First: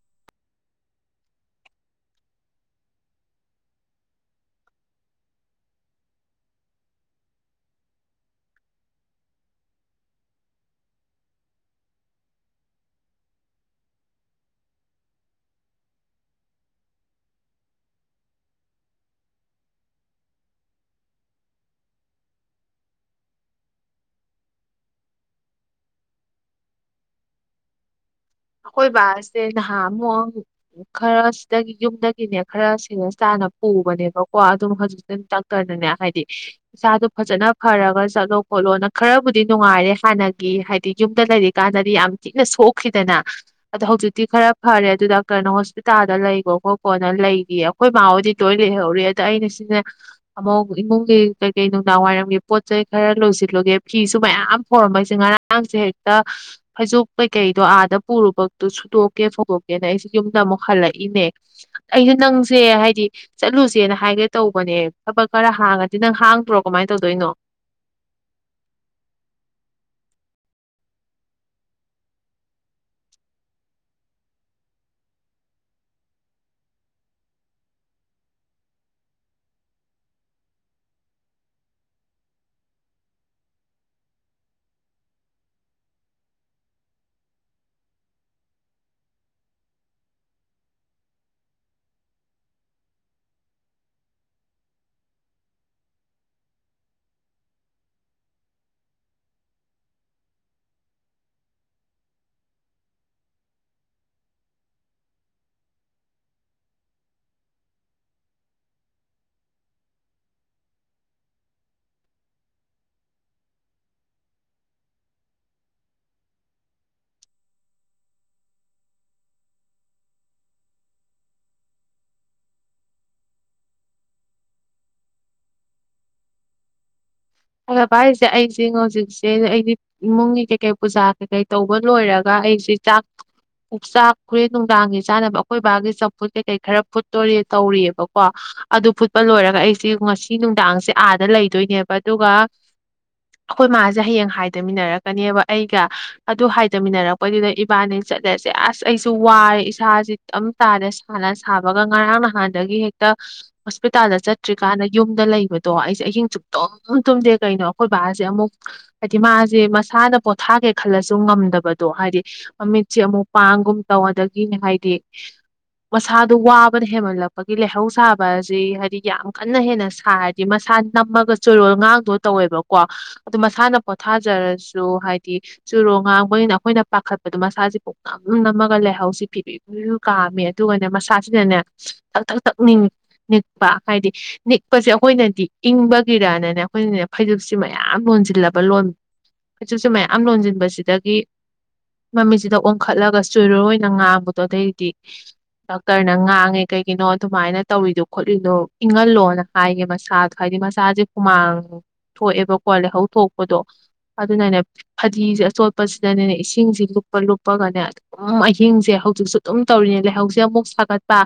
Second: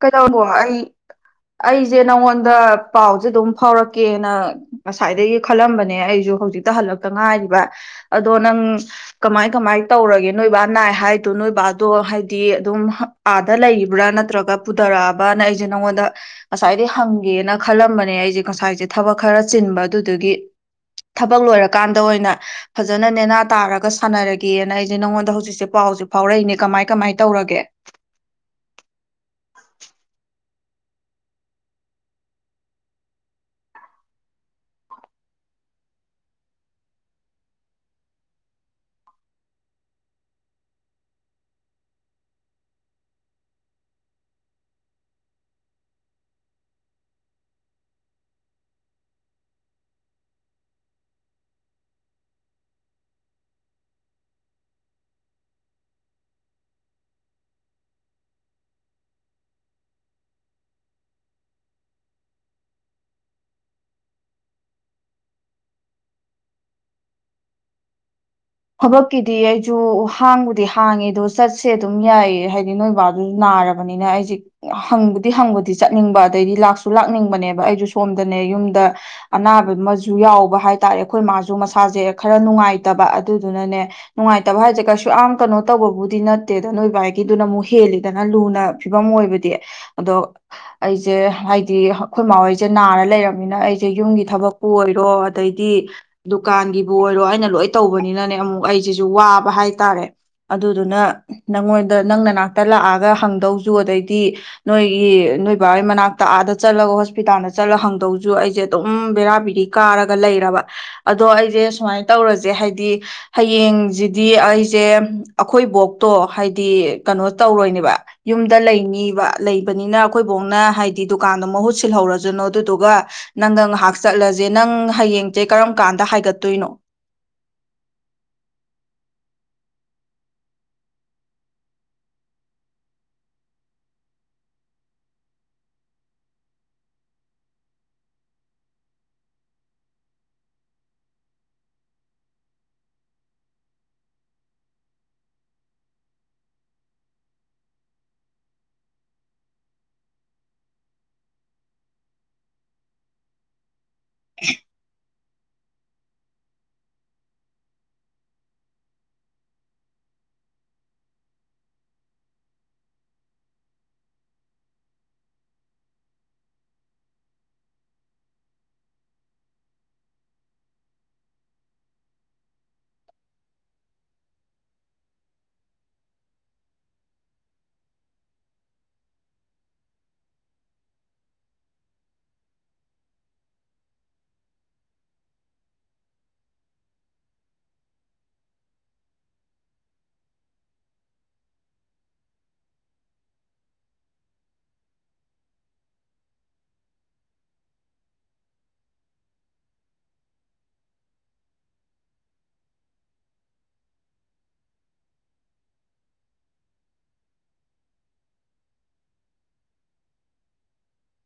ꯀꯩꯗꯧꯕꯣ ꯑꯩ ꯑꯩꯖꯦ ꯅꯪꯉꯣꯟꯗ ꯄꯥꯎꯁꯦ ꯑꯗꯨꯝ ꯐꯥꯎꯔꯛꯀꯦꯅ ꯉꯁꯥꯏꯗꯒꯤ ꯈꯜꯂꯝꯕꯅꯦ ꯑꯩꯁꯨ ꯍꯧꯖꯤꯛꯇ ꯍꯜꯂꯛꯇ ꯉꯥꯏꯔꯤꯕ ꯑꯗꯣ ꯅꯪ ꯀꯃꯥꯏ ꯀꯃꯥꯏ ꯇꯧꯔꯒꯦ ꯅꯣꯏꯕꯥ ꯅꯥꯏ ꯍꯥꯏꯗꯣ ꯅꯣꯏꯕꯥꯗꯣ ꯍꯥꯏꯗꯤ ꯑꯗꯨꯝ ꯍꯪ ꯑꯥꯗ ꯂꯩꯔꯤꯕ꯭ꯔꯥ ꯅꯠꯇ꯭ꯔꯒ ꯄꯨꯗꯔꯛꯑꯕꯅ ꯑꯩꯁꯦ ꯅꯪꯉꯣꯟꯗ ꯉꯁꯥꯏꯗꯩ ꯍꯪꯒꯦꯅ ꯈꯜꯂꯝꯕꯅꯦ ꯑꯩꯁꯦ ꯀꯁꯥꯏꯁꯦ ꯊꯕꯛ ꯈꯔ ꯆꯤꯟꯕ ꯑꯗꯨꯗꯨꯒꯤ ꯊꯕꯛ ꯂꯣꯏꯔꯀꯥꯟꯗ ꯑꯣꯏꯅ ꯐꯖꯅ ꯅꯦꯅꯥ ꯇꯥꯔꯒ ꯁꯥꯟꯅꯔꯒꯦꯅ ꯑꯩꯖꯦ ꯅꯪꯉꯣꯟꯗ ꯍꯧꯖꯤꯛꯁꯦ ꯄꯥꯎꯁꯦ ꯐꯥꯎꯔꯛꯏꯅꯦ ꯀꯃꯥꯏ ꯀꯃꯥꯏ ꯇꯧꯔꯒꯦ ꯑꯈꯣꯏ ꯕꯥꯁꯦ ꯅꯍꯥ ꯑꯃꯣ ꯈꯔꯁꯤꯗꯒꯤ ꯌꯨꯝꯗꯒꯤꯅꯦ ꯈꯔ ꯁꯦꯔꯦꯁ ꯇꯥꯅ ꯄꯨꯕꯅꯦꯕꯀꯣ ꯑꯗꯨꯝ ꯍꯧꯖꯤꯛꯇꯤ ꯗꯥꯛꯇꯔꯅꯅꯦ ꯍꯥꯏꯗꯤ ꯆꯥꯗꯣ ꯐꯖꯅ ꯐꯔꯒ ꯆꯠꯂꯣ ꯈꯣꯠꯂꯣꯅ ꯈꯔꯕꯨꯗꯤ ꯅꯨꯡꯉꯥꯏꯔꯦ ꯍꯥꯟꯅꯒꯤ ꯍꯥꯏꯗꯤ ꯌꯨꯝꯗ ꯂꯩꯔꯤꯀꯥꯟꯗꯗꯤ ꯌꯥꯝ ꯊꯤꯅ ꯁꯣꯛꯈꯤꯗꯅ ꯑꯗꯣ ꯍꯧꯖꯤꯛꯇꯤ ꯈꯔ ꯐꯔꯦ ꯑꯗꯨ ꯗꯥꯛꯇꯔꯅ ꯍꯣꯁꯄꯤꯇꯥꯜꯗ ꯂꯩꯒꯣ ꯀꯣꯈꯣꯅ ꯂꯩꯒꯤ ꯑꯩꯈꯣꯏ ꯃꯥ ꯍꯣꯏꯗꯤ ꯇꯣꯏ ꯂꯩꯍꯧꯔꯤ ꯑꯗ ꯑꯩꯅ ꯁꯤꯅꯦ ꯑꯃꯨꯛ ꯏꯃꯨꯡꯒꯤ ꯀꯩꯀꯩ ꯅꯨꯡꯗꯥꯡ ꯋꯥꯏꯔꯝꯒꯤ ꯄꯣꯠ ꯆꯩꯩ ꯈꯔ ꯂꯣꯏꯁꯤꯜꯂꯨꯒꯦ ꯐꯤꯁꯨ ꯃꯌꯥꯝ ꯐꯔꯝꯕꯩꯁꯦ ꯉꯔꯥꯡꯁꯦ ꯍꯦꯛꯇ ꯐꯩꯖꯨꯞ ꯀꯩꯀꯩꯗꯣ ꯑꯥꯗ ꯄꯨꯔꯨꯕꯛꯇꯨ ꯁꯨꯠꯇꯣꯛꯀꯦ ꯐꯧꯗꯣꯛꯀꯦꯅ ꯑꯩꯁꯤ ꯌꯨꯝꯗ ꯑꯃꯨꯛ ꯍꯜꯂꯛꯏꯅꯦ ꯑꯩꯁꯦ ꯅꯪꯁꯦ ꯍꯥꯏꯗꯤ ꯆꯠꯂꯨꯁꯦꯅ ꯍꯥꯏꯒꯦ ꯇꯧꯕꯅꯦ ꯊꯕꯛ ꯈꯔ ꯍꯥꯡꯉꯗꯤ ꯅꯪ ꯍꯥꯡꯗ꯭ꯔꯣ ꯀꯃꯥꯏꯟ ꯇꯧꯗꯣꯏꯅꯣ ꯊꯕꯛꯀꯤꯗꯤ ꯑꯩꯖꯨ ꯍꯥꯡꯕꯨꯗꯤ ꯍꯥꯡꯉꯦ ꯑꯗꯣ ꯆꯠꯁꯦ ꯑꯗꯨꯝ ꯌꯥꯏꯌꯦ ꯍꯥꯏꯗꯤ ꯅꯣꯏꯕꯥꯗꯨꯁꯨ ꯅꯥꯔꯕꯅꯤꯅ ꯑꯩꯁꯦ ꯍꯪꯕꯨꯗꯤ ꯍꯪꯕꯗꯤ ꯆꯠꯅꯤꯡꯕ ꯑꯗꯩꯗꯤ ꯂꯥꯛꯁꯨ ꯂꯥꯛꯅꯤꯡꯕꯅꯦꯕ ꯑꯩꯁꯨ ꯁꯣꯝꯗꯅꯦ ꯌꯨꯝꯗ ꯑꯅꯥꯕ ꯃꯁꯨ ꯌꯥꯎꯕ ꯍꯥꯏ ꯇꯔꯦ ꯑꯩꯈꯣꯏ ꯃꯥꯁꯨ ꯃꯁꯥꯁꯦ ꯈꯔ ꯅꯨꯡꯉꯥꯏꯇꯕ ꯑꯗꯨꯗꯨꯅꯅꯦ ꯅꯨꯡꯉꯥꯏꯇꯕ ꯍꯥꯏꯁꯦ ꯀꯩꯁꯨ ꯌꯥꯝ ꯀꯅꯣ ꯇꯧꯕꯕꯨꯗꯤ ꯅꯠꯇꯦꯗ ꯅꯣꯏ ꯕꯥꯏꯒꯤꯗꯨꯅ ꯑꯃꯨꯛ ꯍꯦꯜꯂꯤꯗꯅ ꯂꯨꯅ ꯐꯤꯕꯝ ꯑꯣꯏꯕꯗꯤ ꯑꯗꯣ ꯑꯩꯁꯦ ꯍꯥꯏꯗꯤ ꯑꯈꯣꯏ ꯃꯥ ꯍꯣꯏꯁꯦ ꯅꯥꯔ ꯂꯩꯔꯝꯅꯤꯅ ꯑꯩꯁꯦ ꯌꯨꯝꯒꯤ ꯊꯕꯛꯄꯨ ꯑꯣꯏꯔꯣ ꯑꯗꯩꯗꯤ ꯗꯨꯀꯥꯟꯒꯤꯕꯨ ꯑꯣꯏꯔꯣ ꯑꯩꯅ ꯂꯣꯏ ꯇꯧꯕ ꯅꯤꯅꯅꯦ ꯑꯃꯨ ꯑꯩꯁꯤꯁꯨ ꯋꯥꯕ ꯍꯥꯏꯇꯥꯔꯦ ꯑꯗꯨꯗꯨꯅ ꯅꯪꯉꯣꯟꯗ ꯅꯪ ꯅꯅꯥꯛꯇ ꯂꯥꯛꯑꯒ ꯍꯪꯗꯧꯁꯨ ꯑꯗꯩꯗꯤ ꯅꯣꯏꯒꯤ ꯅꯣꯏ ꯕꯥꯑꯣꯏ ꯃꯅꯥꯛꯇ ꯑꯥꯗ ꯆꯠꯂꯒ ꯍꯣꯁꯄꯤꯇꯥꯟꯗ ꯆꯠꯂꯒ ꯍꯪꯗꯖꯨ ꯑꯩꯖꯦ ꯑꯗꯨꯝ ꯕꯦꯔꯥꯕꯤꯔꯤ ꯀꯥꯔꯒ ꯂꯩꯔꯕ ꯑꯗꯣ ꯑꯩꯖꯦ ꯁꯨꯃꯥꯏꯅꯟ ꯇꯧꯔꯖꯦ ꯍꯥꯏ ꯗꯤ ꯍꯌꯦꯡꯖꯤꯗꯤ ꯑꯩꯖꯦ ꯑꯩꯈꯣꯏꯕꯣꯛꯇꯣ ꯍꯥꯏꯗꯤ ꯀꯅꯣ ꯇꯧꯔꯣꯏꯅꯦꯕ ꯌꯨꯝꯗ ꯂꯩꯅꯤꯕ ꯂꯩꯕꯅꯤꯅ ꯑꯩꯈꯣꯏꯕꯣꯛꯅ ꯍꯥꯏꯗꯤ ꯗꯨꯀꯥꯟꯗꯣ ꯃꯍꯨꯠ ꯁꯤꯜꯍꯧꯔꯖꯅꯣ ꯑꯗꯨꯗꯨꯒ ꯅꯪꯒ ꯉꯍꯥꯛ ꯆꯠꯂꯖꯦ ꯅꯪ ꯍꯌꯦꯡꯖꯦ ꯀꯔꯝ ꯀꯥꯟꯗ ꯍꯥꯏꯒꯠꯇꯣꯏꯅꯣ ꯕꯍꯄꯥ ꯑꯩꯁꯦ ꯑꯩꯖꯦ ꯍꯧꯖꯤꯛꯁꯦ ꯑꯩꯗꯤ ꯏꯃꯨꯡꯒꯤ ꯀꯩꯀꯩ ꯄꯨꯖꯥ ꯀꯩꯀꯩ ꯇꯧꯕ ꯂꯣꯏꯔꯒ ꯑꯩꯁꯤ ꯆꯥꯛ ꯆꯥꯛꯈ꯭ꯔꯤ ꯅꯨꯡꯗꯥꯡꯒꯤ ꯆꯥꯅꯕ ꯑꯩꯈꯣꯏ ꯕꯥꯒꯤ ꯆꯝꯐꯨꯠ ꯀꯩꯀꯩ ꯈꯔ ꯐꯨꯠꯇꯣꯔꯤ ꯇꯧꯔꯤꯑꯕꯀꯣ ꯑꯗꯨ ꯐꯨꯠꯄ ꯂꯣꯏꯔꯒ ꯑꯩꯁꯤ ꯉꯁꯤ ꯅꯨꯡꯗꯥꯡꯁꯦ ꯑꯥꯗ ꯂꯩꯗꯣꯏꯅꯦꯕ ꯑꯗꯨꯒ ꯑꯈꯣꯏ ꯃꯥꯖꯦ ꯍꯌꯦꯡ ꯍꯥꯏꯗꯃꯤꯟꯅꯔꯛꯀꯅꯦꯕ ꯑꯩꯒ ꯑꯗꯨ ꯍꯥꯏꯗꯃꯤꯟꯅꯔꯛꯄꯩꯗꯨꯗ ꯏꯕꯥꯅꯤ ꯆꯠꯂꯖꯦ ꯑꯁ ꯑꯩꯁꯨ ꯋꯥꯔꯦ ꯏꯁꯥꯖꯤ ꯇꯝ ꯇꯥꯔꯦ ꯁꯥꯟꯅ ꯁꯥꯕꯒ ꯉꯔꯥꯡ ꯅꯍꯥꯟꯗꯒꯤ ꯍꯦꯛꯇ ꯄꯤꯇꯥꯗ ꯆꯠꯇ꯭ꯔꯤꯀꯥꯟꯗ ꯌꯨꯝ ꯗ ꯂꯩꯕꯗꯣ ꯑꯩꯁꯦ ꯑꯍꯤꯡ ꯆꯨꯞꯇꯨꯝ ꯇꯨꯝ ꯇꯨꯝꯗꯦ ꯀꯩꯅꯣ ꯑꯩꯈꯣꯏ ꯕꯥꯁꯦ ꯑꯃꯨꯛ ꯍꯥꯏꯗꯤ ꯃꯥꯁꯦ ꯃꯁꯥꯅ ꯄꯣꯊꯥꯒꯦ ꯈꯜꯂꯁꯨ ꯉꯝꯗꯕꯗꯣ ꯍꯥꯏꯗꯤ ꯃꯃꯤꯠꯁꯦ ꯑꯃꯨꯛ ꯄꯥꯡꯒꯨꯝ ꯇꯧ ꯑꯗꯒꯤ ꯍꯥꯏꯗꯤ ꯃꯁꯥꯗꯣ ꯋꯥꯕꯅ ꯍꯦꯃꯜꯂꯛꯄꯒꯤ ꯂꯩꯍꯧ ꯁꯥꯕ ꯑꯁꯤ ꯍꯥꯏꯗꯤ ꯌꯥꯝ ꯀꯟꯅ ꯍꯦꯟꯅ ꯁꯥꯔꯗꯤ ꯃꯁꯥ ꯅꯝꯃꯒ ꯆꯨꯔꯣ ꯉꯥꯡꯗꯣ ꯇꯧꯋꯦꯕꯀꯣ ꯑꯗꯨꯗꯣ ꯃꯁꯥꯅ ꯄꯣꯊꯥꯖꯔꯁꯨ ꯍꯥꯏꯗꯤ ꯆꯨꯔꯣ ꯉꯥꯡꯕꯅ ꯑꯩꯈꯣꯏꯅ ꯄꯥꯈꯠꯄꯗꯣ ꯃꯁꯥꯁꯦ ꯄꯣꯛꯅꯝ ꯅꯝꯃꯒ ꯂꯩꯍꯧꯁꯤ ꯐꯤꯕꯤ ꯐ ꯀꯥꯝꯃꯦ ꯑꯗꯨꯒꯅꯦ ꯃꯁꯥꯁꯤꯅꯅꯦ ꯊꯛ ꯊꯛ ꯊꯛ ꯅꯤꯛꯄ ꯍꯥꯏꯗꯤ ꯅꯤꯛꯄꯁꯦ ꯑꯩꯈꯣꯏꯅꯗꯤ ꯏꯪꯕ ꯒꯤꯔꯅꯅꯦ ꯑꯩꯈꯣꯏꯅꯅꯦ ꯐꯩꯖꯨꯞꯁꯤꯦ ꯃꯌꯥꯝ ꯂꯣꯟꯁꯤꯜꯂꯕ ꯂꯣꯟ ꯐꯩꯖꯨꯞꯁꯤꯦ ꯃꯌꯥꯝ ꯂꯣꯟꯁꯤꯟꯕꯁꯤꯗꯒꯤ ꯃꯃꯤꯠꯁꯤꯗ ꯑꯣꯟꯈꯠꯂꯒ ꯆꯨꯔꯔꯅ ꯉꯥꯡꯕꯗꯣ ꯑꯗꯩꯗꯤ ꯗꯥꯛꯇꯔꯅ ꯉꯥꯡꯉꯦ ꯀꯩꯒꯤꯅꯣ ꯑꯗꯨꯃꯥꯏꯅ ꯇꯧꯔꯤꯗꯣ ꯈꯣꯠꯂꯤꯗꯣ ꯏꯪꯍꯜꯂꯣꯅ ꯍꯥꯏꯒꯦ ꯃꯁꯥꯗꯣ ꯍꯥꯏꯗꯤ ꯃ ꯆꯥꯁꯦ ꯈꯨꯨꯃꯥꯡ ꯊꯣꯛꯑꯦꯕꯀꯣ ꯂꯩꯍꯧ ꯊꯣꯛꯄꯗꯣ ꯑꯗꯨꯅꯅꯦ ꯐꯗꯤꯁꯦ ꯑꯆꯣꯠꯄꯁꯤꯗꯅꯦꯅꯦ ꯏꯁꯤꯡꯁꯦ ꯂꯨꯞꯄ ꯂꯨꯞꯄꯒꯅꯦ ꯑꯗꯨꯝ ꯑꯍꯤꯡꯁꯦ ꯍꯧꯖꯤꯛꯁꯨ ꯑꯗꯨꯝ ꯇꯧꯔꯤꯅꯦ ꯂꯩꯍꯧꯁꯦ ꯑꯃꯨꯛ ꯁꯥꯒꯠꯄ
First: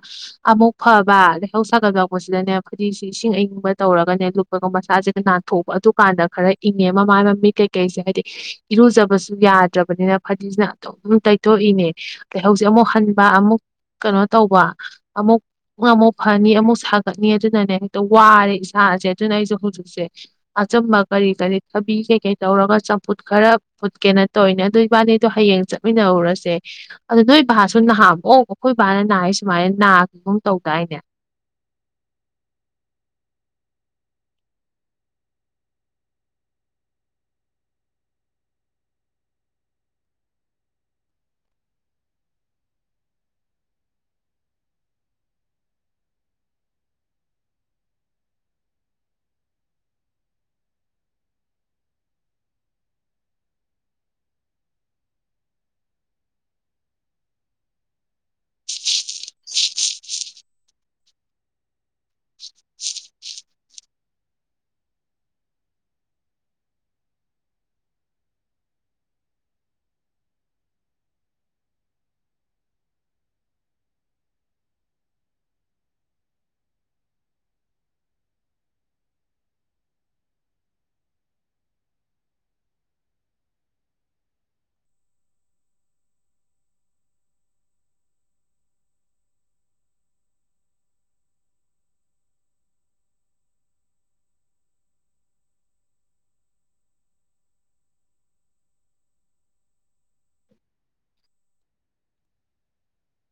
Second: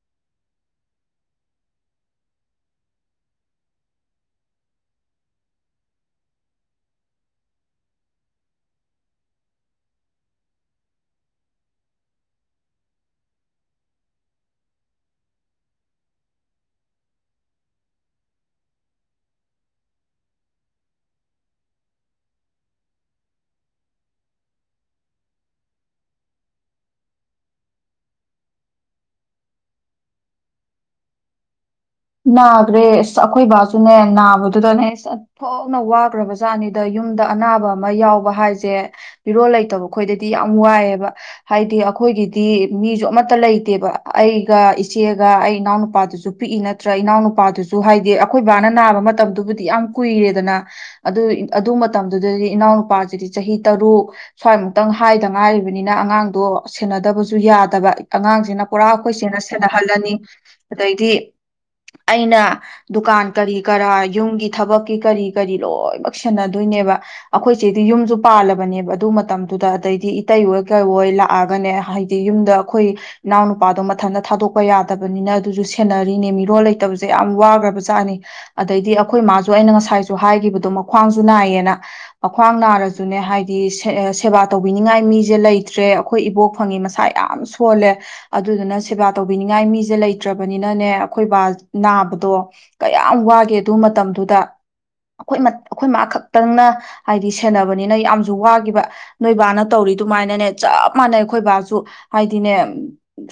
ꯑꯃꯨꯛ ꯐꯕ ꯂꯩꯍꯧ ꯁꯥꯒꯠ ꯌꯥꯎꯄꯁꯤꯗꯅꯦ ꯐꯗꯤꯁꯦ ꯏꯁꯤꯡ ꯑꯌꯤꯡꯕ ꯇꯧꯔꯒꯅꯦꯨꯞ ꯃꯁꯁꯤꯗ ꯅꯥꯟꯊꯣꯛꯄ ꯑꯗꯨꯀꯥꯟꯗ ꯈꯔ ꯏꯪꯉꯦ ꯃꯃꯥꯏ ꯃꯃꯤ ꯀꯩꯀꯩꯁꯦ ꯍꯥꯏꯗꯤ ꯏꯔꯨꯖꯕꯁꯨ ꯌꯥꯗ꯭ꯔꯕꯅꯤꯅ ꯐꯗꯤꯁꯤꯅ ꯑꯗꯨꯝꯝ ꯇꯩꯊꯣꯛꯏꯅꯦ ꯀ ꯍꯧꯁꯦ ꯑꯃꯨꯛ ꯍꯟꯕ ꯑꯃꯨꯛ ꯀꯩꯅꯣ ꯇꯧꯕ ꯑꯃꯨꯛ ꯑꯃꯨꯛ ꯐꯅꯤ ꯑꯃꯨꯛ ꯁꯥꯒꯠꯅꯤ ꯑꯗꯨꯅꯅꯦ ꯍꯦꯛꯇ ꯋꯥꯔꯦ ꯏꯁꯥꯁꯦ ꯑꯗꯨꯅ ꯑꯩꯁꯦ ꯍꯧꯖꯤꯛꯁꯦ ꯑꯆꯝꯕ ꯀꯔꯤ ꯀꯔꯤ ꯊꯕꯤ ꯀꯩꯀꯩ ꯇꯧꯔꯒ ꯆꯝꯐꯨꯠ ꯈꯔ ꯐꯨꯠꯀꯦꯅ ꯇꯧꯔꯤꯅꯦ ꯑꯗꯨ ꯏꯕꯥꯅꯤꯗꯣ ꯍꯌꯦꯡ ꯆꯠꯃꯤꯟꯅꯔꯔꯁꯦ ꯑꯗꯣ ꯅꯣꯏ ꯕꯥꯁꯨ ꯅꯍꯝꯑꯣ ꯑꯩꯈꯣꯏ ꯕꯥꯅ ꯍꯏ ꯁꯨꯃꯥꯏꯅ ꯅꯥꯈꯤꯕꯒꯨꯝ ꯇꯧꯗꯥꯏꯅꯦ ꯅꯥꯈ꯭ꯔꯦ ꯑꯁ ꯑꯩꯈꯣꯏ ꯕꯥꯁꯨꯅꯦ ꯅꯥꯕꯗꯨꯗꯅꯦ ꯆ ꯊꯣꯛꯅ ꯋꯥꯈ꯭ꯔꯕ ꯖꯥꯠꯅꯤꯗ ꯌꯨꯝꯗ ꯑꯅꯥꯕ ꯑꯃ ꯌꯥꯎꯕ ꯍꯥꯏꯁꯦ ꯃꯤꯔꯣꯜ ꯂꯩꯇꯕ ꯈꯣꯏꯗꯗꯤ ꯌꯥꯝ ꯋꯥꯏꯑꯦꯕ ꯍꯥꯏꯗꯤ ꯑꯩꯈꯣꯏꯒꯤꯗꯤ ꯃꯤꯁꯨ ꯑꯃꯠꯇ ꯂꯩꯇꯦꯕ ꯑꯩꯒ ꯏꯆꯦꯒ ꯑꯩ ꯏꯅꯥꯎꯅꯨꯄꯥꯗꯨꯁꯨ ꯄꯤꯛꯏ ꯅ ꯅꯠꯇ꯭ꯔ ꯏꯅꯥꯎ ꯅꯨꯄꯥꯗꯨꯁꯨ ꯍꯥꯏꯗꯤ ꯑꯩꯈꯣꯏ ꯕꯥꯅ ꯅꯥꯕ ꯃꯇꯝꯗꯨꯕꯨꯗꯤ ꯌꯥꯝ ꯀꯨꯏꯔꯦꯗꯅ ꯑꯗꯨ ꯑꯗꯨ ꯃꯇꯝꯗꯨꯗꯗꯤ ꯏꯅꯥꯎ ꯅꯨꯨꯄꯥꯁꯤꯗꯤ ꯆꯍꯤ ꯇꯔꯨꯛ ꯁ꯭ꯋꯥꯏꯃꯨꯛꯇꯪ ꯍꯥꯏꯗ ꯉꯥꯏꯔꯤꯕꯅꯤꯅ ꯑꯉꯥꯡꯗꯣ ꯁꯦꯟꯅꯗꯕꯁꯨ ꯌꯥꯗꯕ ꯑꯉꯥꯡꯁꯤꯅ ꯄꯨꯔꯥ ꯑꯩꯈꯣꯏꯁꯦꯅ ꯁꯦꯟꯅꯍꯜꯂꯅꯤ ꯑꯗꯩꯗꯤ ꯑꯩꯅ ꯗꯨꯀꯥꯟ ꯀꯔꯤ ꯀꯔꯥ ꯌꯨꯝꯒꯤ ꯊꯕꯛꯀꯤ ꯀꯔꯤ ꯀꯔꯤ ꯂꯣꯏꯃꯛ ꯁꯦꯟꯅꯗꯣꯏꯅꯦꯕ ꯑꯩꯈꯣꯏꯁꯦꯗꯤ ꯌꯨꯝꯁꯨ ꯄꯥꯜꯂꯕꯅꯦꯕ ꯑꯗꯨ ꯃꯇꯝꯗꯨꯗ ꯑꯗꯩꯗꯤ ꯏꯇꯩ ꯑꯣꯏ ꯀꯩꯣꯏ ꯂꯥꯛꯑꯒꯅꯦ ꯍꯥꯏꯗꯤ ꯌꯨꯝꯗ ꯑꯩꯈꯣꯏ ꯏꯅꯥꯎ ꯅꯨꯨꯄꯥꯗꯣ ꯃꯊꯟꯇ ꯊꯥꯗꯣꯛꯄ ꯌꯥꯗꯕꯅꯤꯅ ꯑꯗꯨꯁꯨ ꯁꯦꯟꯅꯔꯤꯅꯦ ꯂꯣꯟ ꯂꯩꯇꯕꯁꯦ ꯌꯥꯝ ꯋꯥꯈ꯭ꯔꯕꯖꯥꯠꯅꯤ ꯑꯗꯩꯗꯤ ꯑꯩꯈꯣꯏ ꯏ ꯃꯥꯁꯨ ꯑꯩꯅ ꯉꯁꯥꯏꯁꯨ ꯍꯥꯏꯈꯤꯕꯗꯣ ꯃꯈ꯭ꯋꯥꯡꯁꯨ ꯅꯥꯏꯌꯦꯅ ꯃꯈ꯭ꯋꯥꯡ ꯅꯥꯔꯁꯨꯅꯦ ꯍꯥꯏꯗꯤ ꯁꯦꯕꯥ ꯇꯧꯕꯤꯅꯤꯡꯉꯥꯏ ꯃꯤꯁꯦ ꯂꯩꯇ꯭ꯔꯦ ꯑꯩꯈꯣꯏ ꯏꯕꯣꯛ ꯐꯪꯉꯤ ꯃꯁꯥ ꯌꯥꯝ ꯁꯣꯜꯂꯦ ꯑꯗꯨꯗꯨꯅ ꯁꯦꯕꯥ ꯇꯧꯕꯤꯅꯤꯡꯉꯥꯏ ꯃꯤꯁꯦ ꯂꯩꯇ꯭ꯔꯕꯅꯤꯅꯅꯦ ꯑꯩꯈꯣꯏ ꯕꯥ ꯅꯥꯕꯗꯣ ꯀꯌꯥꯝ ꯋꯥꯒꯦ ꯑꯗꯨ ꯃꯇꯝꯗꯨꯗ ꯑꯩꯈꯣꯏ ꯑꯩꯈꯣꯏ ꯃꯥ ꯈꯛꯇꯪꯅ ꯍꯥꯏꯗꯤ ꯁꯦꯟꯅꯕꯅꯤꯅ ꯌꯥꯝꯁꯨ ꯋꯥꯈꯤꯕ ꯅꯣꯏꯕꯥꯅ ꯇꯧꯔꯤ ꯑꯗꯨꯃꯥꯏꯅꯅꯦ ꯆꯞ ꯃꯥꯟꯅꯩ ꯑꯩꯈꯣꯏ ꯕꯥꯁꯨ ꯍꯥꯏꯗꯤꯅꯦ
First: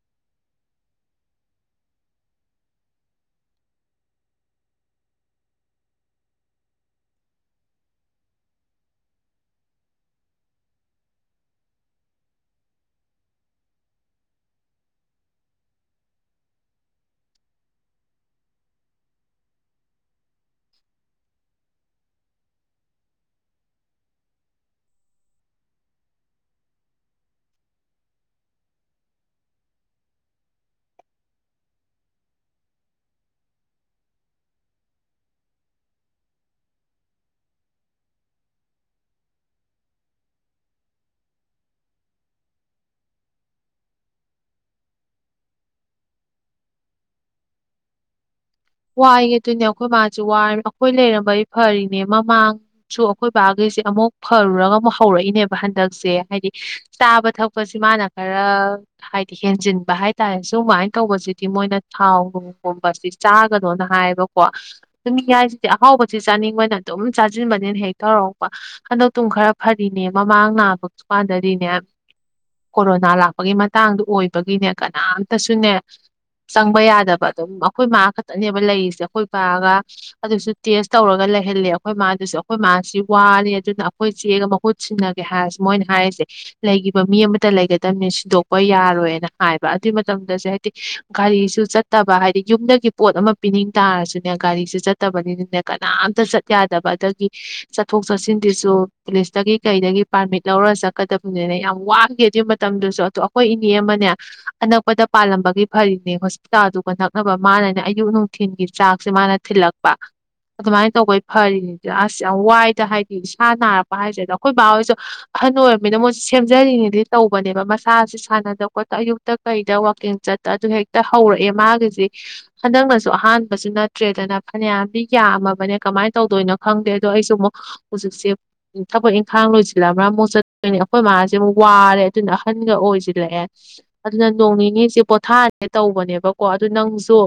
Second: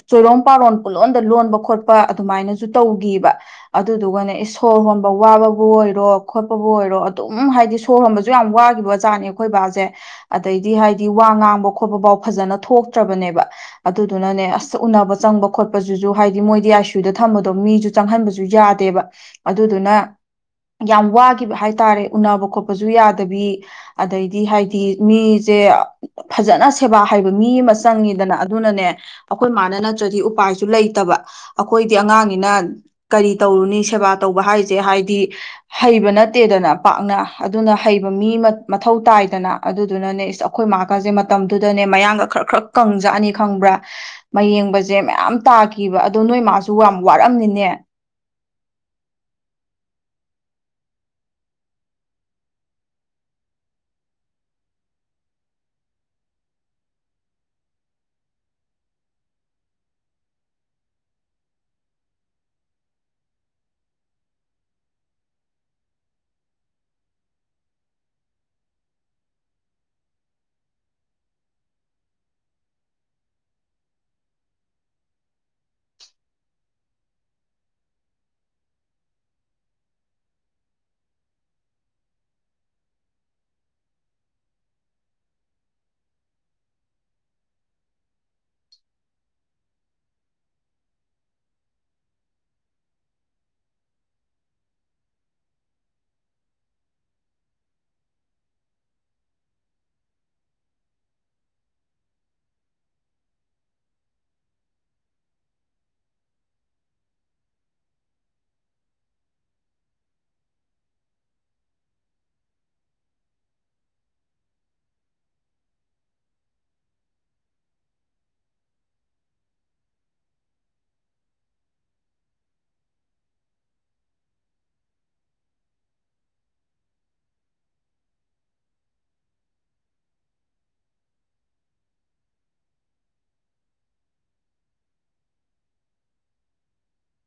ꯆꯣꯏꯔꯣꯝ ꯄꯥꯔꯣꯟ ꯄꯨꯠꯂꯂꯣꯟꯗ ꯂꯣꯟꯕ ꯈꯣꯠꯄ ꯑꯗꯨꯃꯥꯏꯅ ꯇꯧꯈꯤꯕ ꯑꯗꯨꯗꯨꯒꯅꯦ ꯁꯣꯔ ꯍꯣꯟꯕ ꯋꯥꯕꯕꯨ ꯑꯣꯏꯔꯣ ꯈꯣꯠꯄꯕꯨ ꯑꯣꯏꯔꯣ ꯑꯗꯨꯝ ꯍꯥꯏꯗꯤ ꯁꯣꯔ ꯍꯣꯟꯕꯁꯨ ꯌꯥꯝ ꯋꯥꯈꯤꯕ ꯑꯣꯖꯥꯅꯦ ꯑꯩꯈꯣꯏ ꯕꯥꯁꯦ ꯑꯗꯩꯗꯤ ꯍꯥꯏꯗꯤ ꯋꯥ ꯉꯥꯡꯕ ꯈꯣꯠꯄ ꯐꯥꯎ ꯐꯖꯅ ꯊꯣꯛꯇ꯭ꯔꯕꯅꯦꯕ ꯑꯗꯨꯗꯨꯅꯅꯦ ꯑꯁ ꯎꯅꯕ ꯆꯪꯕ ꯈꯣꯠꯄꯁꯤꯁꯨ ꯍꯥꯏꯗꯤ ꯃꯣꯏꯗꯤ ꯑꯥꯏꯁꯨꯨꯗ ꯊꯝꯕꯗꯣ ꯃꯤꯁꯨ ꯆꯪꯍꯟꯕꯁꯨ ꯌꯥꯗꯦꯕ ꯑꯗꯨꯗꯨꯅ ꯌꯥꯝ ꯋꯥꯈꯤꯕ ꯍꯥꯏꯇꯥꯔꯦ ꯎꯅꯕ ꯈꯣꯠꯄꯁꯨ ꯌꯥꯗꯕꯤ ꯑꯗꯩꯗꯤ ꯍꯥꯏꯗꯤ ꯃꯤꯁꯦ ꯐꯖꯅ ꯁꯦꯕꯥ ꯍꯩꯕ ꯃꯤ ꯑꯃ ꯆꯪꯉꯤꯗꯅ ꯑꯗꯨꯅꯅꯦ ꯑꯩꯈꯣꯏ ꯃꯥꯅ ꯅꯠꯇ꯭ꯔꯗꯤ ꯎꯄꯥꯏꯁꯨ ꯂꯩꯇꯕ ꯑꯩꯈꯣꯏ ꯤ ꯑꯉꯥꯡꯅꯤꯅ ꯀꯔꯤ ꯇꯧꯔꯨꯅꯤ ꯁꯦꯕꯥ ꯇꯧꯕ ꯍꯥꯏꯁꯦ ꯍꯥꯏꯗꯤ ꯍꯩꯕ ꯅꯠꯇꯦꯗꯅ ꯄꯥꯛꯅ ꯑꯗꯨꯅ ꯍꯩꯕ ꯃꯤ ꯃꯊꯧ ꯇꯥꯏꯗꯅ ꯑꯗꯨꯗꯨꯅꯅꯦ ꯑꯩꯈꯣꯏ ꯃꯥꯒꯁꯦ ꯃꯇꯝꯗꯨꯗꯅꯦ ꯃꯌꯥꯡꯒ ꯈꯔ ꯈꯔ ꯀꯪꯖꯛꯑꯅꯤ ꯈꯪꯕ꯭ꯔꯥ ꯃꯌꯦꯡꯕꯁꯦ ꯃꯌꯥꯝ ꯇꯥꯈꯤꯕ ꯑꯗꯣ ꯅꯣꯏ ꯃꯥꯁꯨ ꯁꯨ ꯌꯥꯝ ꯋꯥꯔꯝꯃꯤꯅꯦ ꯋꯥꯏꯒ ꯑꯗꯨꯣꯏꯅꯦ ꯑꯩꯈꯣꯏ ꯃꯥꯁꯦ ꯑꯩꯈꯣꯏ ꯂꯩꯔꯝꯕꯩ ꯐꯔꯤꯅꯦ ꯃꯃꯥꯡꯁꯨ ꯑꯩꯈꯣꯏ ꯕꯥꯈꯩꯁꯦ ꯑꯃꯨꯛ ꯐꯔꯨꯔꯒ ꯑꯃꯨꯛ ꯍꯧꯔꯛꯏꯅꯦꯕ ꯍꯟꯗꯛꯁꯦ ꯍꯥꯏꯗꯤ ꯆꯥꯕ ꯊꯛꯄꯁꯤ ꯃꯥꯅ ꯈꯔ ꯍꯥꯏꯗꯤ ꯍꯦꯟꯖꯤꯟꯕ ꯍꯥꯏ ꯇꯔꯦ ꯁꯨꯃꯥꯏꯅ ꯇꯧꯕꯁꯤꯗꯤ ꯃꯣꯏꯅ ꯊꯥꯎ ꯅꯨꯡꯒꯨꯝꯕꯁꯤ ꯀꯅꯣꯅ ꯍꯥꯏꯌꯦꯕꯀꯣ ꯑꯗꯨ ꯃꯤ ꯍꯥꯏꯁꯤꯗꯤ ꯑꯍꯥꯎꯕꯁꯤ ꯆꯥꯅꯤꯡꯕꯅ ꯑꯗꯨꯝ ꯆꯥꯁꯤꯟꯕꯅꯤꯅ ꯍꯦꯛ ꯇꯧꯔꯛꯄ ꯍꯟꯗꯛꯇꯨꯡ ꯈꯔ ꯐꯔꯤꯅꯦ ꯃꯃꯥꯡ ꯅꯥꯕ ꯀꯥꯟꯗꯗꯤꯅꯦ ꯀꯣꯔꯣꯅꯥ ꯂꯥꯛꯄꯒꯤ ꯃꯇꯥꯡꯗ ꯑꯣꯏꯕꯒꯤꯅꯦ ꯀꯅꯥꯝꯇꯁꯨꯅꯦ ꯆꯪꯕ ꯌꯥꯗꯕ ꯑꯗꯨꯝ ꯑꯩꯈꯣꯏ ꯃꯥ ꯈ ꯈꯛꯇꯅꯦꯕ ꯂꯩꯔꯤꯁꯦ ꯑꯩꯈꯣꯏ ꯄꯥꯑꯒ ꯑꯗꯨꯁꯨ ꯇꯦꯁ ꯇꯧꯔꯒ ꯂꯩꯍꯜꯂꯦ ꯑꯩꯈꯣꯏ ꯃꯥꯗꯨꯁꯨ ꯑꯩꯈꯣꯏ ꯃꯥꯁꯤ ꯋꯥꯅꯤ ꯑꯗꯨꯅ ꯑꯩꯈꯣꯏ ꯆꯦꯒ ꯃꯍꯨꯠ ꯁꯤꯟꯅꯒꯦ ꯍꯥꯏꯔꯁꯨ ꯃꯣꯏꯅ ꯍꯥꯏꯔꯤꯁꯦ ꯂꯩꯈꯤꯕ ꯃꯤ ꯑꯃꯇ ꯂꯩꯒꯗꯝꯕꯅꯤ ꯁꯤꯗꯣꯛꯄ ꯌꯥꯔꯣꯏꯅ ꯍꯥꯏꯕ ꯑꯗꯨꯏ ꯃꯇꯝꯗꯁꯨ ꯍꯥꯏꯗꯤ ꯒꯥꯔꯤꯁꯨ ꯆꯠꯇꯕ ꯍꯥꯏꯗꯤ ꯌꯨꯝꯗꯒꯤ ꯄꯣꯠ ꯑꯃ ꯄꯤꯅꯤꯡ ꯇꯥꯔꯁꯨꯅꯦ ꯒꯥꯔꯤꯁꯦ ꯆꯠꯇꯕꯅꯤꯅꯅꯦ ꯀꯅꯥꯝꯇ ꯆꯠ ꯌꯥꯗꯕ ꯑꯗꯒꯤ ꯆꯠꯊꯣꯛ ꯆꯠꯁꯤꯟꯁꯤꯁꯨ ꯄꯨꯂꯤꯁꯇꯒꯤ ꯀꯩꯗꯒꯤ ꯄꯥꯔꯃꯤꯠ ꯂꯧꯔ ꯆꯠꯀꯗꯕꯅꯤꯅꯦ ꯌꯥꯝ ꯋꯥꯡꯗꯦ ꯑꯗꯨꯒꯤ ꯃꯇꯝꯗꯨꯁꯨ ꯑꯗꯣ ꯑꯩꯈꯣꯏ ꯏꯅꯦ ꯑꯃꯅꯦ ꯑꯅꯛꯄꯗ ꯄꯥꯜꯂꯝꯕꯒꯤ ꯐꯔꯤꯅꯦ ꯍꯣꯁꯄꯤꯇꯥꯜꯗꯨꯒ ꯅꯛꯅꯕ ꯃꯥꯅꯅꯦ ꯑꯌꯨꯛ ꯅꯨꯡꯊꯤꯜꯒꯤ ꯆꯥꯛꯁꯦ ꯃꯥꯅ ꯊꯤꯜꯂꯛꯄ ꯑꯗꯨꯃꯥꯏꯅ ꯇꯧꯕꯩ ꯐꯔꯤꯅꯤꯗ ꯑꯁ ꯌꯥꯝ ꯋꯥꯏꯗ ꯍꯥꯏꯗꯤ ꯁꯥ ꯅꯥꯔꯛꯄ ꯍꯥꯏꯁꯦ ꯑꯗꯣ ꯑꯩꯈꯣꯏ ꯕꯥꯍꯣꯏꯁꯨ ꯑꯍꯟ ꯑꯣꯏꯔꯕꯃꯤꯅ ꯃꯣꯏꯁꯤꯦ ꯁꯦꯝꯖꯔꯤꯉꯩꯗꯤ ꯇꯧꯕꯅꯦꯕ ꯃꯁꯁꯤꯦ ꯁꯥꯟꯅꯗꯕ ꯈꯣꯠꯇ ꯑꯌꯨꯛꯇ ꯀꯩꯗ ꯋꯥꯋꯥꯛꯀꯤꯡ ꯆꯠꯇ ꯑꯗꯨ ꯍꯦꯛꯇ ꯍꯧꯔꯛꯑꯦ ꯃꯥꯒꯤꯁꯤ ꯍꯟꯗꯛꯅꯁꯨ ꯑꯍꯥꯟꯕꯁꯨ ꯅꯠꯇ꯭ꯔꯦꯗꯅ ꯐꯅꯌꯥꯝꯗꯤ ꯌꯥꯝꯃꯕꯅꯦ ꯀꯃꯥꯏꯅ ꯇꯧꯗꯣꯏꯅꯣ ꯈꯪꯗꯦ ꯑꯗꯣ ꯑꯩꯁꯨ ꯑꯃꯨꯛ ꯍꯧꯖꯤꯛꯁꯦ ꯊꯕꯛ ꯏꯪꯈꯥꯡ ꯂꯣꯏꯁꯤꯜꯂꯕ꯭ꯔꯥ ꯑꯃꯨꯛ ꯆꯠꯇꯣꯏꯅꯦ ꯑꯩꯈꯣꯏ ꯃꯥꯁꯦ ꯑꯃꯨꯛ ꯋꯥꯔꯦ ꯑꯗꯨꯅ ꯑꯍꯟꯒ ꯑꯣꯏꯁꯤꯜꯂꯛꯑꯦ ꯑꯗꯨꯅ ꯅꯣꯡ ꯅꯤꯅꯤꯁꯦ ꯄꯣꯊꯥꯔꯦ ꯇꯧꯕꯅꯦꯕꯀꯣ ꯑꯗꯨ ꯅꯪꯁꯨ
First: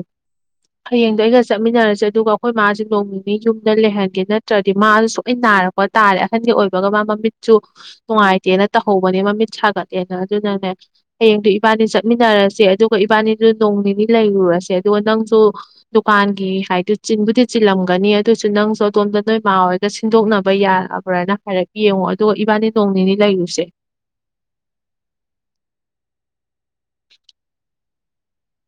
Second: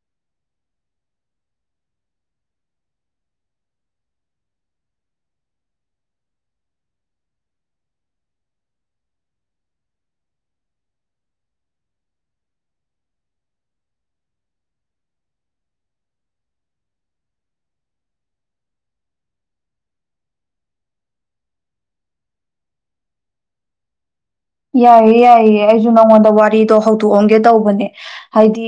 ꯍꯌꯦꯡꯗꯣ ꯑꯩꯒ ꯆꯠꯃꯤꯟꯅꯔꯁꯦ ꯑꯗꯨꯒ ꯑꯩꯈꯣꯏ ꯃꯥꯁꯦ ꯅꯣꯡ ꯅꯤꯅꯤ ꯌꯨꯝꯗ ꯂꯩꯍꯟꯒꯦ ꯅꯠꯇ꯭ꯔꯗꯤ ꯃꯥꯁꯨ ꯁꯨꯅ ꯅꯥꯔꯛꯄ ꯇꯥꯔꯦ ꯑꯍꯟꯒꯤ ꯑꯣꯏꯕꯒ ꯃꯥ ꯃꯃꯤꯠꯁꯨ ꯅꯨꯡꯉꯥꯏꯇꯦꯅ ꯇꯧꯍꯧꯕꯅꯦ ꯃꯃꯤꯠ ꯁꯥꯒꯠꯂꯦꯅ ꯑꯗꯨꯅꯅꯦ ꯍꯌꯦꯡꯗꯣ ꯏꯕꯥꯅꯤ ꯆꯠꯃꯤꯟꯅꯔꯁꯦ ꯑꯗꯨꯒ ꯏꯕꯥꯅꯤꯗꯨ ꯅꯣꯡ ꯅꯤꯅꯤ ꯂꯩꯔꯨꯔꯁꯦ ꯑꯗꯨꯒ ꯅꯪꯁꯨ ꯗꯨꯀꯥꯟꯒꯤ ꯍꯥꯏꯗꯤ ꯆꯤꯟꯕꯨꯗꯤ ꯆꯤꯜꯂꯝꯒꯅꯤ ꯑꯗꯨꯁꯨ ꯅꯪꯁꯨ ꯑꯗꯣꯝꯗ ꯅꯣꯏ ꯃꯥꯎꯔꯒ ꯁꯤꯟꯗꯣꯛꯅꯕ ꯌꯥꯔꯕ꯭ꯔꯅ ꯍꯥꯏꯔꯞ ꯌꯦꯡꯉꯣ ꯑꯗꯨꯒ ꯏꯕꯥꯅꯤ ꯅꯣꯡ ꯅꯤꯅꯤ ꯂꯩꯔꯨꯁꯦ ꯌꯥꯏꯌꯦ ꯌꯥꯏꯌꯦ ꯑꯩꯁꯨ ꯅ ꯋꯥꯣꯟꯗ ꯋꯥꯔꯤ ꯇꯣ ꯍꯧꯗꯣꯛꯑꯝꯒꯦ ꯇꯧꯕꯅꯦ ꯍꯥꯏꯗꯤ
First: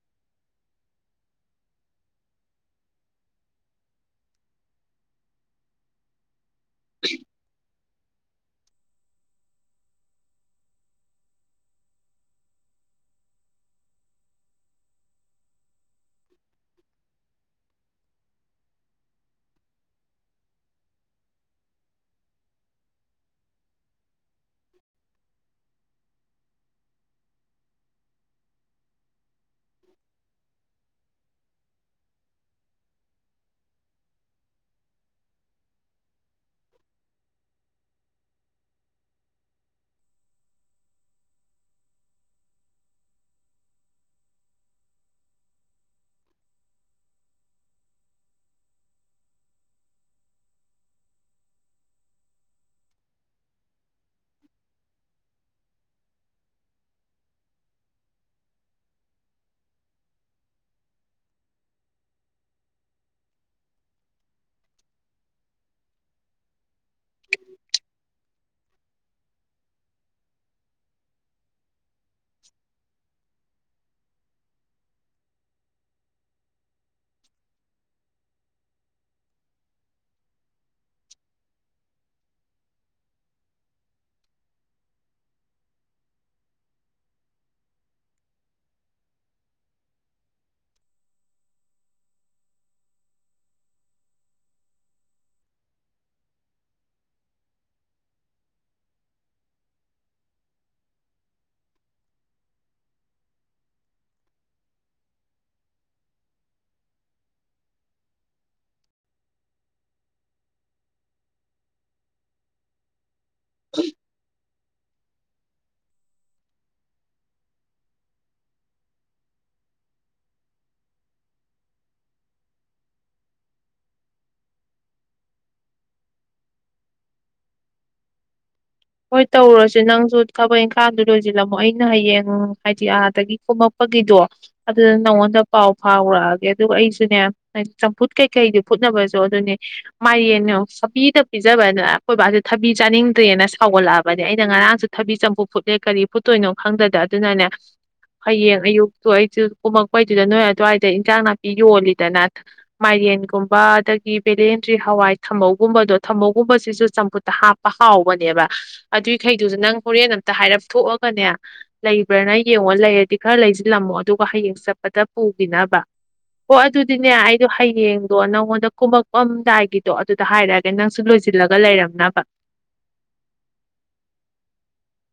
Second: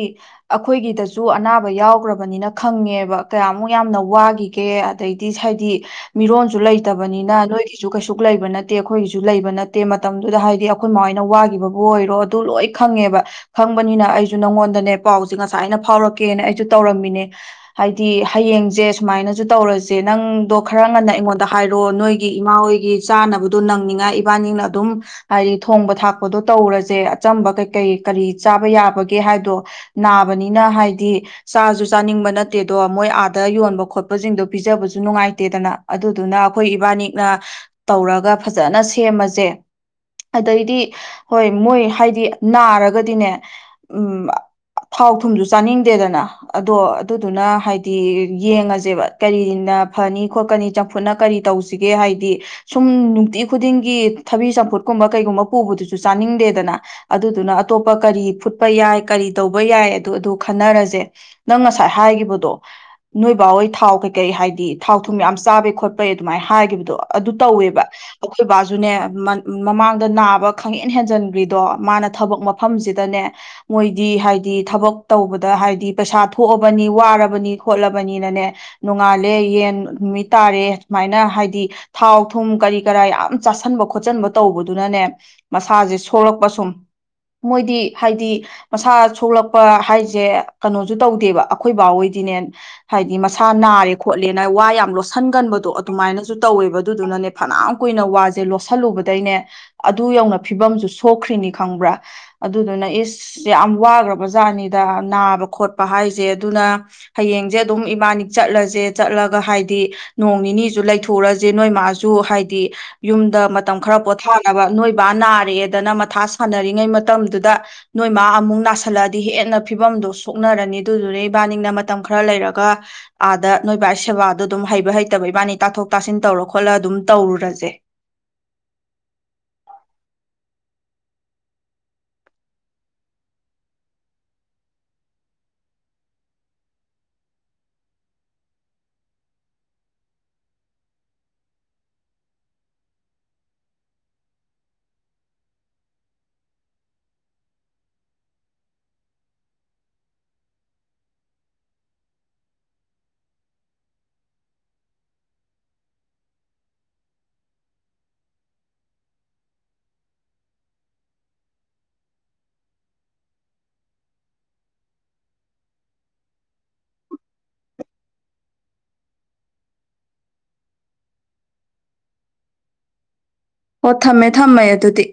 ꯑꯩꯈꯣꯏꯒꯤꯗꯁꯨ ꯑꯅꯥꯕ ꯌꯥꯎꯈ꯭ꯔꯕꯅꯤꯅ ꯈꯪꯉꯦꯕ ꯀꯌꯥꯃꯨꯛ ꯌꯥꯝꯅ ꯋꯥꯈꯤꯒꯦ ꯑꯗꯩꯗꯤ ꯍꯥꯏꯗꯤ ꯃꯤꯔꯣꯟ ꯂꯩꯇꯕꯅꯤꯅ ꯅꯣꯏ ꯁꯨ ꯀꯩꯁꯨ ꯂꯩꯕ ꯅꯠꯇꯦ ꯑꯩꯈꯣꯏꯒꯤꯁꯨ ꯂꯩꯕ ꯅꯠꯇꯦ ꯃꯇꯝꯗꯨꯗ ꯍꯥꯏ ꯗꯤ ꯑꯩꯈꯣꯏ ꯃꯥꯣꯏꯅ ꯋꯥꯒꯤꯈꯤꯕꯕꯨ ꯑꯣꯏꯔꯣ ꯑꯗꯨ ꯂꯣꯏ ꯈꯪꯉꯦꯕ ꯈꯪꯕꯅꯤꯅ ꯑꯩꯁꯨ ꯅꯪꯉꯣꯟꯗꯅꯦ ꯄꯥꯎꯁꯦ ꯉꯁꯥꯏꯅ ꯐꯥꯎꯔꯛꯀꯦꯅ ꯑꯩꯁꯨ ꯇꯧꯔꯝꯃꯤꯅꯦ ꯍꯥꯏꯗꯤ ꯍꯌꯦꯡꯁꯦ ꯁꯨꯃꯥꯏꯅꯁꯨ ꯇꯧꯔꯁꯦ ꯅꯪꯗꯣ ꯈꯔ ꯉꯟꯅ ꯑꯩꯉꯣꯟꯗ ꯍꯥꯏꯔꯣꯑꯣ ꯅꯣꯏꯒꯤ ꯏꯃꯥ ꯍꯣꯏꯒꯤ ꯆꯥꯅꯕꯗꯣ ꯅꯪꯅꯤꯡꯉꯥꯏ ꯏꯕꯥꯅꯤꯡꯅ ꯑꯗꯨꯝ ꯍꯥꯏꯗꯤ ꯊꯣꯡꯕ ꯊꯥꯛꯄꯗꯣ ꯇꯧꯔꯁꯦ ꯑꯆꯝꯕ ꯀꯩꯀꯩ ꯀꯔꯤ ꯆꯥꯕ ꯌꯥꯕꯒꯦ ꯍꯥꯏꯕꯗꯣ ꯅꯥꯕꯅꯤꯅ ꯍꯥꯏꯗꯤ ꯆꯥꯁꯨ ꯆꯥꯅꯤꯡꯕ ꯅꯠꯇꯦꯗꯣ ꯃꯣꯏ ꯑꯥꯗ ꯌꯣꯟꯕ ꯈꯣꯠꯄꯁꯤꯡꯗꯣ ꯄꯤꯖꯕꯁꯨ ꯅꯨꯡꯉꯥꯏꯇꯦꯗꯅ ꯑꯗꯨꯗꯨꯅ ꯑꯩꯈꯣꯏ ꯏꯕꯥꯅꯤꯅ ꯇꯧꯔꯒ ꯐꯖꯅ ꯁꯦꯝꯃꯁꯦ ꯑꯗꯩꯗꯤ ꯍꯣꯏ ꯃꯣꯏ ꯍꯥꯏꯗꯤ ꯅꯥꯔꯒꯗꯤꯅꯦ ꯊꯥꯎ ꯊꯨꯝꯁꯨ ꯆꯥꯅꯤꯡꯗꯦꯗꯅ ꯑꯗꯣ ꯑꯗꯨꯗꯨꯅ ꯍꯥꯏꯗꯤ ꯌꯦꯡꯉꯁꯦꯕ ꯀꯔꯤꯅ ꯐꯅꯤ ꯈꯣꯠꯀꯅꯤ ꯆꯝꯐꯨꯠꯅ ꯀꯔꯤ ꯇꯧꯁꯤꯒꯦ ꯍꯥꯏꯗꯤ ꯁꯨꯝ ꯅꯨꯡꯇꯤ ꯈꯨꯗꯤꯡꯒꯤ ꯊꯕꯤ ꯆꯝꯐꯨꯠ ꯀꯨꯝꯕ ꯀꯩꯒꯨꯝꯕ ꯄꯨꯕꯗꯨꯁꯨ ꯆꯥꯅꯤꯡꯗꯦꯗꯅ ꯑꯗꯨꯗꯨꯅ ꯑꯇꯣꯞꯄ ꯀꯔꯤ ꯐꯨꯠꯄ ꯌꯥꯏ ꯀꯔꯤ ꯇꯧꯕ ꯌꯥꯏ ꯑꯗꯨ ꯑꯗꯨ ꯈꯟꯅꯔꯁꯦ ꯅꯪ ꯉꯁꯥꯏ ꯍꯥꯏꯒꯤꯈꯤꯕꯗꯣ ꯅꯣꯏꯕꯥꯍꯣꯏ ꯊꯥꯎ ꯀꯩꯀꯩ ꯍꯥꯏꯗꯤ ꯊꯥꯎ ꯊꯨꯝ ꯌꯥꯝ ꯆꯥꯕꯩ ꯈꯣꯠꯄꯩ ꯑꯗꯨꯃꯥꯏꯅ ꯍꯥꯏꯈꯤꯕꯗꯣ ꯑꯗꯨ ꯇꯧꯋꯦꯕ ꯑꯩꯈꯣꯏ ꯕꯥꯁꯨꯅꯦ ꯃꯃꯥꯡꯗ ꯅꯥꯕ ꯈꯪꯍꯦꯟ ꯍꯦꯟꯖꯟꯈ꯭ꯔꯤꯗꯣ ꯃꯥꯅ ꯊꯕꯛ ꯃꯐꯝꯁꯤꯗꯅꯦ ꯃꯣꯏꯗꯤ ꯍꯥꯏꯗꯤ ꯊꯕꯛ ꯇꯧꯕꯗ ꯍꯥꯏꯗꯤ ꯄꯩꯁꯥ ꯊꯣꯛꯑꯕꯅꯤ ꯋꯥꯔꯕꯅꯤ ꯈꯣꯠꯂꯕꯅꯤꯅꯅꯦ ꯅꯣꯡꯉꯥꯜꯂꯦ ꯌꯦꯟ ꯅꯨꯃꯤꯠ ꯇꯥꯔꯦ ꯁꯨꯃꯥꯏꯅ ꯍꯥꯏꯗꯤ ꯊꯥꯎ ꯊꯨꯝ ꯀꯔꯤ ꯀꯔꯥ ꯌꯥꯝ ꯆꯥꯁꯟꯕ ꯈꯣꯠꯆꯟꯕ ꯇꯧꯕꯗꯨꯅꯅꯦ ꯃꯁꯥꯁꯦ ꯁꯣꯛꯂꯛꯄ ꯁꯨꯝ ꯃꯣꯏꯗꯤ ꯍꯥꯏꯗꯤ ꯃꯁꯥ ꯁꯣꯛꯂꯛꯄ ꯍꯥꯏꯁꯦ ꯀꯩꯅꯣꯁꯨ ꯇꯧꯗꯦꯕ ꯑꯩꯈꯣꯏꯕꯥꯍꯣꯏꯗꯤꯅꯦ ꯍꯥꯏꯗꯤ ꯃꯁꯥ ꯅꯥꯔꯦ ꯈꯣꯠꯂꯦꯅ ꯋꯥ ꯌꯥꯝ ꯂꯣꯠꯁꯤꯟꯒꯟꯕꯗꯣ ꯑꯗꯨꯃꯥꯏꯅꯁꯨ ꯇꯧꯋꯦꯕ ꯑꯗꯨꯗꯨꯅꯅꯦ ꯐꯅꯌꯥꯝ ꯀꯨꯏꯅ ꯋꯥꯁꯦ ꯂꯣꯠꯁꯤꯜꯂꯨꯕꯗ ꯑꯗꯩꯅꯦ ꯑꯗꯨ ꯌꯧꯅ ꯐꯤꯕꯝꯁꯨ ꯁꯣꯛꯈ꯭ꯔꯤꯅꯤ ꯈꯪꯕ꯭ꯔꯥ ꯑꯗꯨꯗꯨꯅ ꯏꯁ ꯌꯥꯝ ꯋꯥꯈ꯭ꯔꯕ ꯖꯥꯠꯅꯤꯗ ꯅꯥꯕ ꯈꯣꯠꯄ ꯍꯥꯏꯁꯦ ꯑꯗꯨꯅ ꯍꯌꯦꯡꯁꯦ ꯑꯗꯨꯝ ꯏꯕꯥꯅꯤ ꯆꯠꯂꯁꯦ ꯆꯠꯂꯒ ꯍꯥꯏꯗꯤ ꯅꯣꯡ ꯅꯤꯅꯤꯁꯨ ꯂꯩꯊꯣꯛꯑꯁꯦ ꯅꯣꯏ ꯃꯥꯁꯨ ꯍꯥꯏꯗꯤ ꯌꯨꯝꯗ ꯇ ꯈꯔ ꯄꯊ ꯕ ꯅꯣꯏꯕꯥ ꯅꯥꯔꯦꯗꯅ ꯃꯊꯥ ꯁꯥꯟꯅꯔꯤꯉꯩ ꯃꯇꯝꯗꯨꯗ ꯅꯣꯏ ꯃꯥ ꯑꯃꯨꯛ ꯅꯥꯁꯤꯜꯂꯛꯑꯗꯤ ꯍꯦꯟꯅ ꯐꯤꯕꯝꯗꯣ ꯁꯣꯛꯅꯔꯅꯤ ꯑꯗꯨꯗꯨꯅ ꯏꯕꯥꯅꯤꯅ ꯃꯇꯝ ꯈꯔ ꯂꯩꯔꯒ ꯑꯥꯗ ꯅꯣꯏꯕꯥ ꯁꯦꯕꯥꯗꯣ ꯑꯗꯨꯝ ꯍꯩꯕ ꯍꯩꯇꯕ ꯏꯕꯥꯅꯤ ꯇꯥꯊꯣꯛ ꯇꯥꯁꯤꯟ ꯇꯧꯔ ꯈꯣꯠꯂ ꯑꯗꯨꯝ ꯇꯧꯔꯨꯔꯁꯦ ꯍꯣꯏ ꯇꯧꯔꯁ ꯅꯪꯁꯨ ꯊꯕꯛ ꯏꯪꯈꯥꯡꯗ ꯂꯣꯏꯁꯤꯜꯂꯝꯃꯣ ꯑꯩꯅ ꯍꯌꯦꯡ ꯍꯥꯏꯗꯤ ꯑꯥꯗꯒꯤ ꯀꯣꯝꯃꯛꯄꯒꯤꯗꯣ ꯑꯗꯨꯗ ꯅꯪꯉꯣꯟꯗ ꯄꯥꯎ ꯐꯥꯎꯔꯛꯑꯒꯦ ꯑꯗꯨꯒ ꯑꯩꯁꯨꯅꯦ ꯆꯝꯐꯨꯠ ꯀꯩꯀꯩꯗꯤ ꯐꯨꯠꯅꯕꯁꯨ ꯑꯗꯨꯅꯦ ꯃꯥꯏꯌꯦꯅꯦ ꯁꯥꯕꯤꯗ ꯄꯤꯖꯕꯅ ꯑꯩꯈꯣꯏ ꯕꯥꯁꯦ ꯊꯕꯤ ꯆꯥꯅꯤꯡꯗ꯭ꯔꯦꯅ ꯍꯥꯎꯒꯠꯂꯛꯑꯕꯅꯦ ꯑꯩꯅ ꯉꯔꯥꯡꯁꯨ ꯊꯕꯤ ꯆꯝꯐꯨꯠ ꯐꯨꯠꯂꯦ ꯀꯔꯤ ꯐꯨꯠꯇꯣꯏꯅꯣ ꯈꯪꯗꯗ ꯑꯗꯨꯅꯅꯦ ꯍꯌꯦꯡ ꯑꯌꯨꯛꯇꯨ ꯑꯩꯁꯨ ꯀꯨꯝꯃꯛꯄꯩꯗꯨꯗ ꯅꯣꯏ ꯑꯗꯨꯋꯥꯏꯗ ꯏꯟꯖꯥꯡ ꯅꯥꯄꯤ ꯌꯣꯜꯂꯤꯗꯅ ꯃꯥꯏꯔꯦꯟꯒꯨꯝꯕ ꯑꯗꯒꯤ ꯕꯦꯂꯦꯟꯗ꯭ꯔꯤ ꯍꯋꯥꯏ ꯊꯃꯧꯒꯨꯝꯕꯗꯣ ꯊꯃꯧꯒꯨꯝꯕꯁꯤꯁꯨ ꯆꯝꯐꯨꯠꯇ ꯍꯥꯞꯄ ꯍꯥꯎꯕꯅꯦꯕ ꯑꯗꯨꯏꯈꯩꯗꯨꯁꯨ ꯅꯪ ꯍꯣꯔꯦꯟ ꯑꯝꯇ ꯍꯥꯏꯔꯞ ꯊꯣꯛꯑꯒꯅꯦ ꯂꯩꯕ꯭ꯔꯅ ꯌꯦꯡꯉꯣ ꯂꯩꯔꯗꯤ ꯈꯔ ꯂꯩꯁꯤꯜꯂꯝꯃꯣ ꯑꯗꯨꯒ ꯍꯌꯦꯡ ꯆꯠꯄꯗ ꯄꯨꯈꯤꯅꯕ ꯍ ꯑꯗꯨꯗꯤꯅꯦ ꯑꯩꯗꯣ ꯍꯌꯦꯡꯗꯣ ꯅꯪꯉꯣꯟꯗ ꯀꯨꯝꯃꯛꯄꯑꯝꯗꯥꯏꯒꯤꯗꯣ ꯑꯗꯨꯗ ꯍꯥꯏꯔꯛꯑꯒ ꯅꯪꯁꯨ ꯂꯣꯏꯁꯤꯜꯂꯒ ꯂꯩꯔꯝꯅꯕ ꯑꯣ ꯊꯝꯃꯦ ꯊꯝꯃꯦ ꯑꯗꯨꯗꯤ